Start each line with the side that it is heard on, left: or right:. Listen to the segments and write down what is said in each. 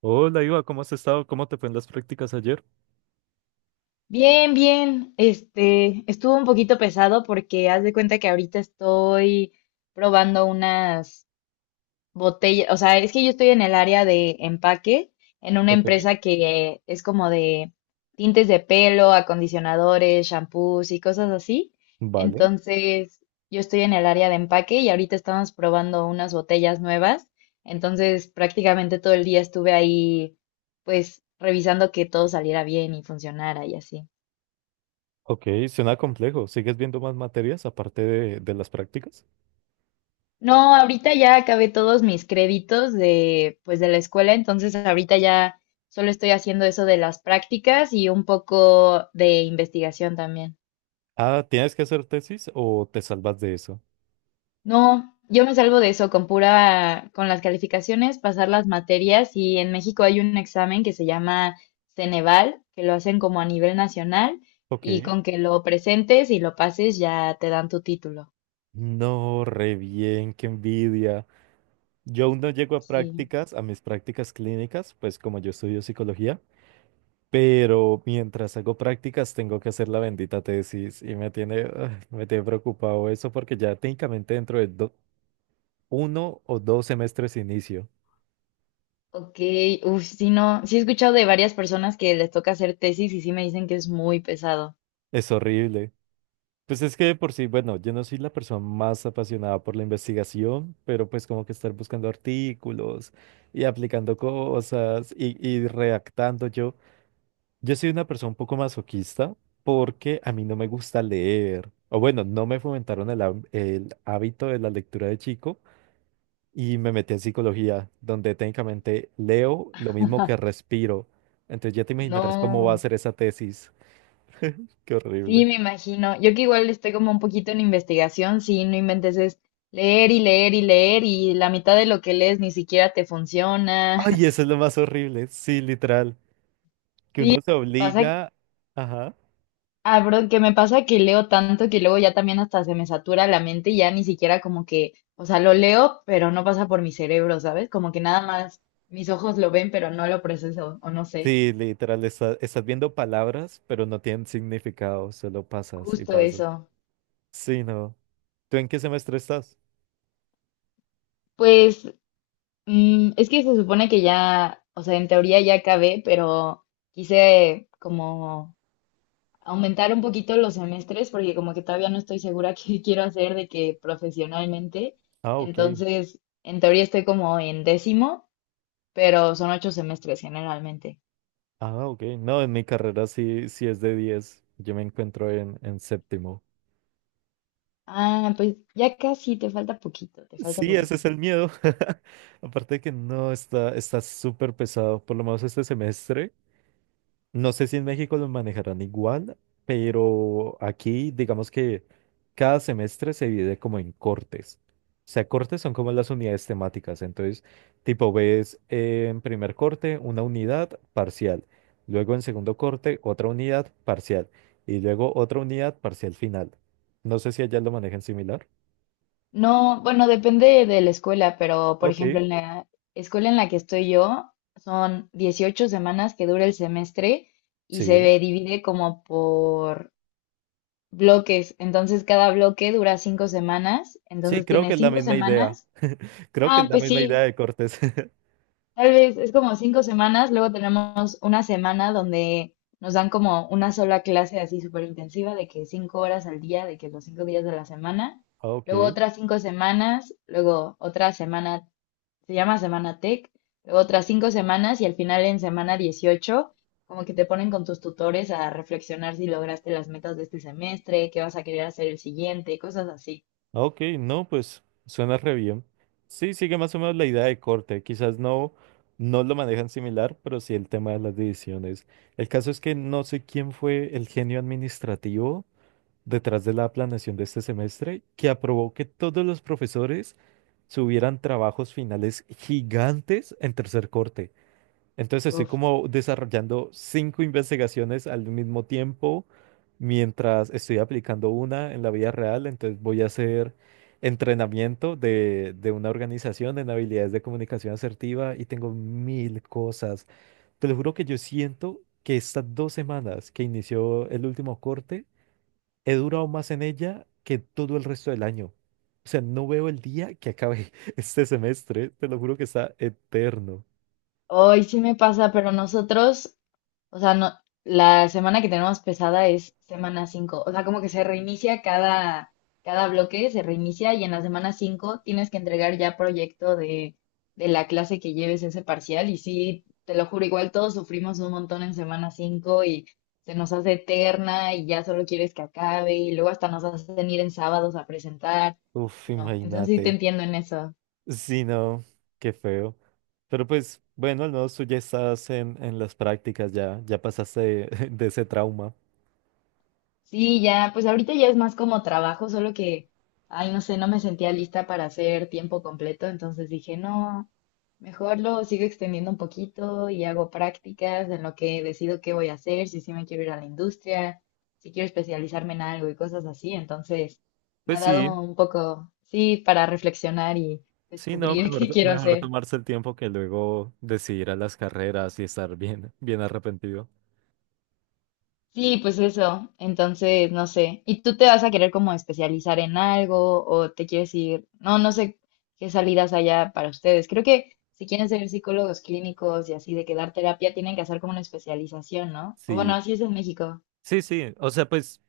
right: Hola, Iva, ¿cómo has estado? ¿Cómo te fue en las prácticas ayer?
left: Bien, bien. Estuvo un poquito pesado porque haz de cuenta que ahorita estoy probando unas botellas, o sea, es que yo estoy en el área de empaque, en una
right: Ok,
left: empresa que es como de tintes de pelo, acondicionadores, shampoos y cosas así.
right: vale.
left: Entonces, yo estoy en el área de empaque y ahorita estamos probando unas botellas nuevas. Entonces, prácticamente todo el día estuve ahí, pues, revisando que todo saliera bien y funcionara y así.
right: Ok, suena complejo. ¿Sigues viendo más materias aparte de las prácticas?
left: No, ahorita ya acabé todos mis créditos de, pues, de la escuela, entonces ahorita ya solo estoy haciendo eso de las prácticas y un poco de investigación también.
right: Ah, ¿tienes que hacer tesis o te salvas de eso?
left: No, yo me salvo de eso con pura, con las calificaciones, pasar las materias y en México hay un examen que se llama Ceneval, que lo hacen como a nivel nacional y
right: Ok.
left: con que lo presentes y lo pases ya te dan tu título.
right: No, re bien, qué envidia. Yo aún no llego a
left: Sí.
right: prácticas, a mis prácticas clínicas, pues como yo estudio psicología, pero mientras hago prácticas tengo que hacer la bendita tesis y me tiene, ah, me tiene preocupado eso porque ya técnicamente dentro de 1 o 2 semestres inicio.
left: Ok, uff, sí, no, sí he escuchado de varias personas que les toca hacer tesis y sí me dicen que es muy pesado.
right: Es horrible. Pues es que de por sí, bueno, yo no soy la persona más apasionada por la investigación, pero pues como que estar buscando artículos y aplicando cosas y redactando yo. Yo soy una persona un poco masoquista porque a mí no me gusta leer. O bueno, no me fomentaron el hábito de la lectura de chico y me metí en psicología, donde técnicamente leo lo mismo que respiro. Entonces ya te imaginarás cómo va a
left: No,
right: ser esa tesis. Qué
left: sí,
right: horrible.
left: me imagino. Yo que igual estoy como un poquito en investigación, sí, no inventes, es leer y leer y leer y la mitad de lo que lees ni siquiera te funciona.
right: Ay, eso es lo más horrible, sí, literal, que
left: Sí,
right: uno se
left: pasa,
right: obliga, ajá,
left: ah, bro, que me pasa que leo tanto que luego ya también hasta se me satura la mente y ya ni siquiera como que, o sea, lo leo, pero no pasa por mi cerebro, ¿sabes? Como que nada más mis ojos lo ven, pero no lo proceso, o no sé.
right: sí, literal, estás viendo palabras, pero no tienen significado, solo pasas y
left: Justo
right: pasas.
left: eso.
right: Sí, no. ¿Tú en qué semestre estás?
left: Pues es que se supone que ya, o sea, en teoría ya acabé, pero quise como aumentar un poquito los semestres porque como que todavía no estoy segura qué quiero hacer de que profesionalmente.
right: Ah, ok,
left: Entonces, en teoría estoy como en décimo, pero son 8 semestres generalmente.
right: ah, ok, no, en mi carrera sí, sí es de 10. Yo me encuentro en séptimo.
left: Ah, pues ya casi, te falta poquito, te falta
right: Sí, ese
left: poquito.
right: es el miedo, aparte de que no, está, está súper pesado, por lo menos este semestre. No sé si en México lo manejarán igual, pero aquí digamos que cada semestre se divide como en cortes. O sea, cortes son como las unidades temáticas. Entonces, tipo, ves en primer corte una unidad parcial, luego en segundo corte otra unidad parcial y luego otra unidad parcial final. No sé si allá lo manejan similar.
left: No, bueno, depende de la escuela, pero por
right: Ok,
left: ejemplo, en la escuela en la que estoy yo, son 18 semanas que dura el semestre y
right: sí.
left: se divide como por bloques. Entonces, cada bloque dura 5 semanas.
right: Sí,
left: Entonces,
right: creo que
left: tienes
right: es la
left: cinco
right: misma idea.
left: semanas.
right: Creo que es
left: Ah,
right: la
left: pues
right: misma idea
left: sí,
right: de cortes.
left: tal vez es como 5 semanas, luego tenemos una semana donde nos dan como una sola clase así súper intensiva de que 5 horas al día, de que los 5 días de la semana,
right: Ok.
left: luego otras 5 semanas, luego otra semana, se llama semana tech, luego otras 5 semanas y al final en semana 18 como que te ponen con tus tutores a reflexionar si lograste las metas de este semestre, qué vas a querer hacer el siguiente, cosas así.
right: Ok, no, pues suena re bien. Sí, sigue más o menos la idea de corte. Quizás no, no lo manejan similar, pero sí el tema de las divisiones. El caso es que no sé quién fue el genio administrativo detrás de la planeación de este semestre que aprobó que todos los profesores subieran trabajos finales gigantes en tercer corte. Entonces estoy
left: Uf,
right: como desarrollando cinco investigaciones al mismo tiempo mientras estoy aplicando una en la vida real. Entonces voy a hacer entrenamiento de una organización en habilidades de comunicación asertiva y tengo mil cosas. Te lo juro que yo siento que estas 2 semanas que inició el último corte, he durado más en ella que todo el resto del año. O sea, no veo el día que acabe este semestre. Te lo juro que está eterno.
left: hoy sí me pasa, pero nosotros, o sea, no, la semana que tenemos pesada es semana 5. O sea, como que se reinicia cada bloque, se reinicia y en la semana 5 tienes que entregar ya proyecto de la clase que lleves ese parcial. Y sí, te lo juro, igual todos sufrimos un montón en semana 5 y se nos hace eterna y ya solo quieres que acabe y luego hasta nos hacen ir en sábados a presentar.
right: Uf,
left: No, entonces sí te
right: imagínate.
left: entiendo en eso.
right: Sí, no, qué feo. Pero pues, bueno, al menos tú ya estás en las prácticas, ya, pasaste de, de ese trauma.
left: Sí, ya, pues ahorita ya es más como trabajo, solo que, ay, no sé, no me sentía lista para hacer tiempo completo, entonces dije, no, mejor lo sigo extendiendo un poquito y hago prácticas en lo que decido qué voy a hacer, si sí me quiero ir a la industria, si quiero especializarme en algo y cosas así, entonces me
right: Pues
left: ha
right: sí,
left: dado un poco, sí, para reflexionar y
right: sí, no,
left: descubrir
right: mejor,
left: qué quiero
right: mejor
left: hacer.
right: tomarse el tiempo que luego decidir a las carreras y estar bien, bien arrepentido.
left: Sí, pues eso. Entonces, no sé. ¿Y tú te vas a querer como especializar en algo o te quieres ir? No, no sé qué salidas haya para ustedes. Creo que si quieren ser psicólogos clínicos y así de que dar terapia, tienen que hacer como una especialización, ¿no? O bueno,
right: Sí,
left: así es en México.
right: sí, sí. O sea, pues.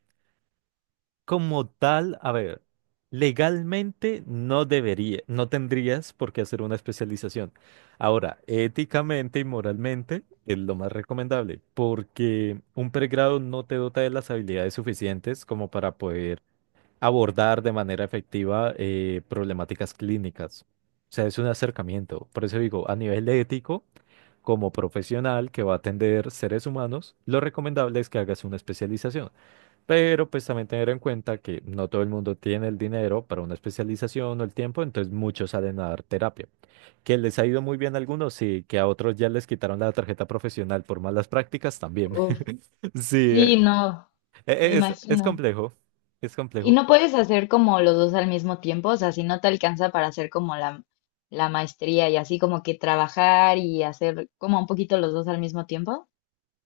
right: Como tal, a ver, legalmente no debería, no tendrías por qué hacer una especialización. Ahora, éticamente y moralmente es lo más recomendable, porque un pregrado no te dota de las habilidades suficientes como para poder abordar de manera efectiva problemáticas clínicas. O sea, es un acercamiento. Por eso digo, a nivel ético, como profesional que va a atender seres humanos, lo recomendable es que hagas una especialización. Pero pues también tener en cuenta que no todo el mundo tiene el dinero para una especialización o el tiempo, entonces muchos salen a dar terapia. Que les ha ido muy bien a algunos, sí, que a otros ya les quitaron la tarjeta profesional por malas prácticas también.
left: Uf,
right: Sí,
left: sí, no, me
right: es
left: imagino.
right: complejo, es
left: Y
right: complejo.
left: no puedes hacer como los dos al mismo tiempo, o sea, si no te alcanza para hacer como la maestría y así como que trabajar y hacer como un poquito los dos al mismo tiempo.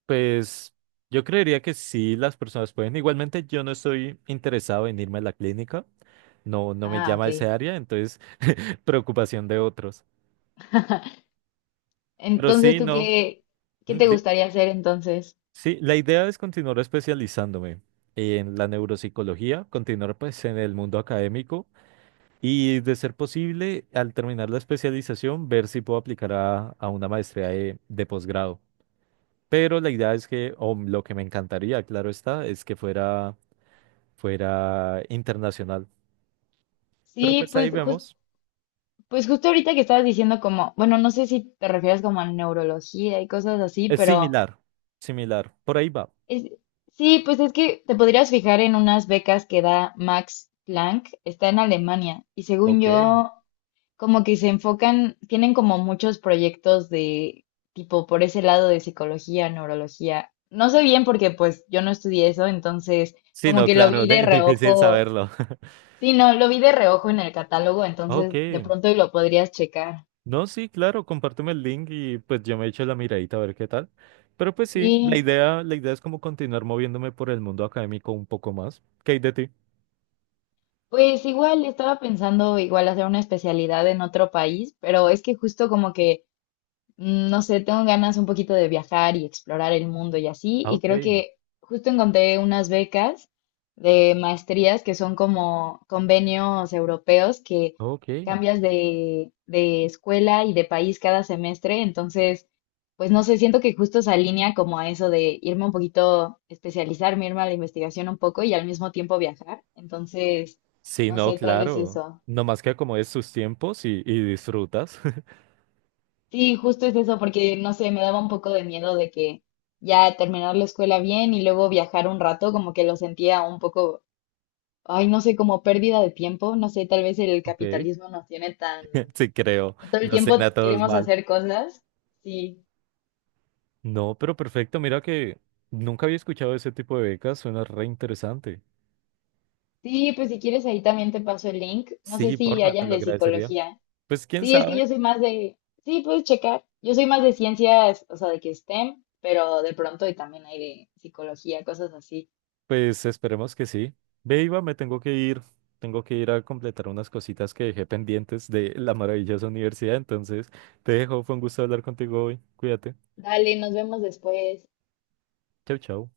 right: Pues yo creería que sí, las personas pueden. Igualmente yo no estoy interesado en irme a la clínica, no, no me
left: Ah, ok.
right: llama ese área, entonces preocupación de otros. Pero
left: Entonces,
right: sí,
left: ¿tú
right: no.
left: qué te gustaría hacer entonces?
right: Sí, la idea es continuar especializándome en la neuropsicología, continuar pues en el mundo académico y de ser posible, al terminar la especialización, ver si puedo aplicar a una maestría de posgrado. Pero la idea es que, o lo que me encantaría, claro está, es que fuera, fuera internacional. Pero
left: Sí,
right: pues ahí vemos.
left: pues justo ahorita que estabas diciendo como, bueno, no sé si te refieres como a neurología y cosas así,
right: Es
left: pero
right: similar, similar. Por ahí va.
left: es, sí, pues es que te podrías fijar en unas becas que da Max Planck, está en Alemania, y según
right: Ok.
left: yo, como que se enfocan, tienen como muchos proyectos de tipo por ese lado de psicología, neurología. No sé bien porque pues yo no estudié eso, entonces
right: Sí,
left: como
right: no,
left: que lo
right: claro,
left: vi de
right: difícil
left: reojo.
right: saberlo.
left: Sí, no, lo vi de reojo en el catálogo,
right: Ok.
left: entonces de pronto y lo podrías checar.
right: No, sí, claro, compárteme el link y pues yo me echo la miradita a ver qué tal. Pero pues sí, la
left: Sí,
right: idea, la idea es como continuar moviéndome por el mundo académico un poco más. ¿Qué hay de ti?
left: pues igual estaba pensando igual hacer una especialidad en otro país, pero es que justo como que no sé, tengo ganas un poquito de viajar y explorar el mundo y así,
right: Ah,
left: y
right: ok,
left: creo que justo encontré unas becas de maestrías que son como convenios europeos que
right: ok.
left: cambias de escuela y de país cada semestre, entonces, pues no sé, siento que justo se alinea como a eso de irme un poquito, especializarme, irme a la investigación un poco y al mismo tiempo viajar, entonces,
right: Sí,
left: no
right: no,
left: sé, tal vez
right: claro.
left: eso.
right: Nomás que acomodes tus tiempos y disfrutas.
left: Sí, justo es eso, porque no sé, me daba un poco de miedo de que ya terminar la escuela bien y luego viajar un rato, como que lo sentía un poco, ay, no sé, como pérdida de tiempo, no sé, tal vez el
right: Ok.
left: capitalismo nos tiene tan,
right: Sí, creo.
left: que todo el
right: No suena
left: tiempo
right: todos
left: queremos
right: mal.
left: hacer cosas. Sí,
right: No, pero perfecto. Mira que nunca había escuchado ese tipo de becas. Suena re interesante.
left: sí, pues si quieres ahí también te paso el link, no sé
right: Sí,
left: si
right: porfa, te
left: hayan
right: lo
left: de
right: agradecería.
left: psicología.
right: Pues quién
left: Sí, es que
right: sabe.
left: yo soy más de, sí, puedes checar, yo soy más de ciencias, o sea, de que STEM, pero de pronto y también hay de psicología, cosas así.
right: Pues esperemos que sí. Ve, Iba, me tengo que ir. Tengo que ir a completar unas cositas que dejé pendientes de la maravillosa universidad. Entonces, te dejo. Fue un gusto hablar contigo hoy. Cuídate.
left: Dale, nos vemos después.
right: Chau, chau.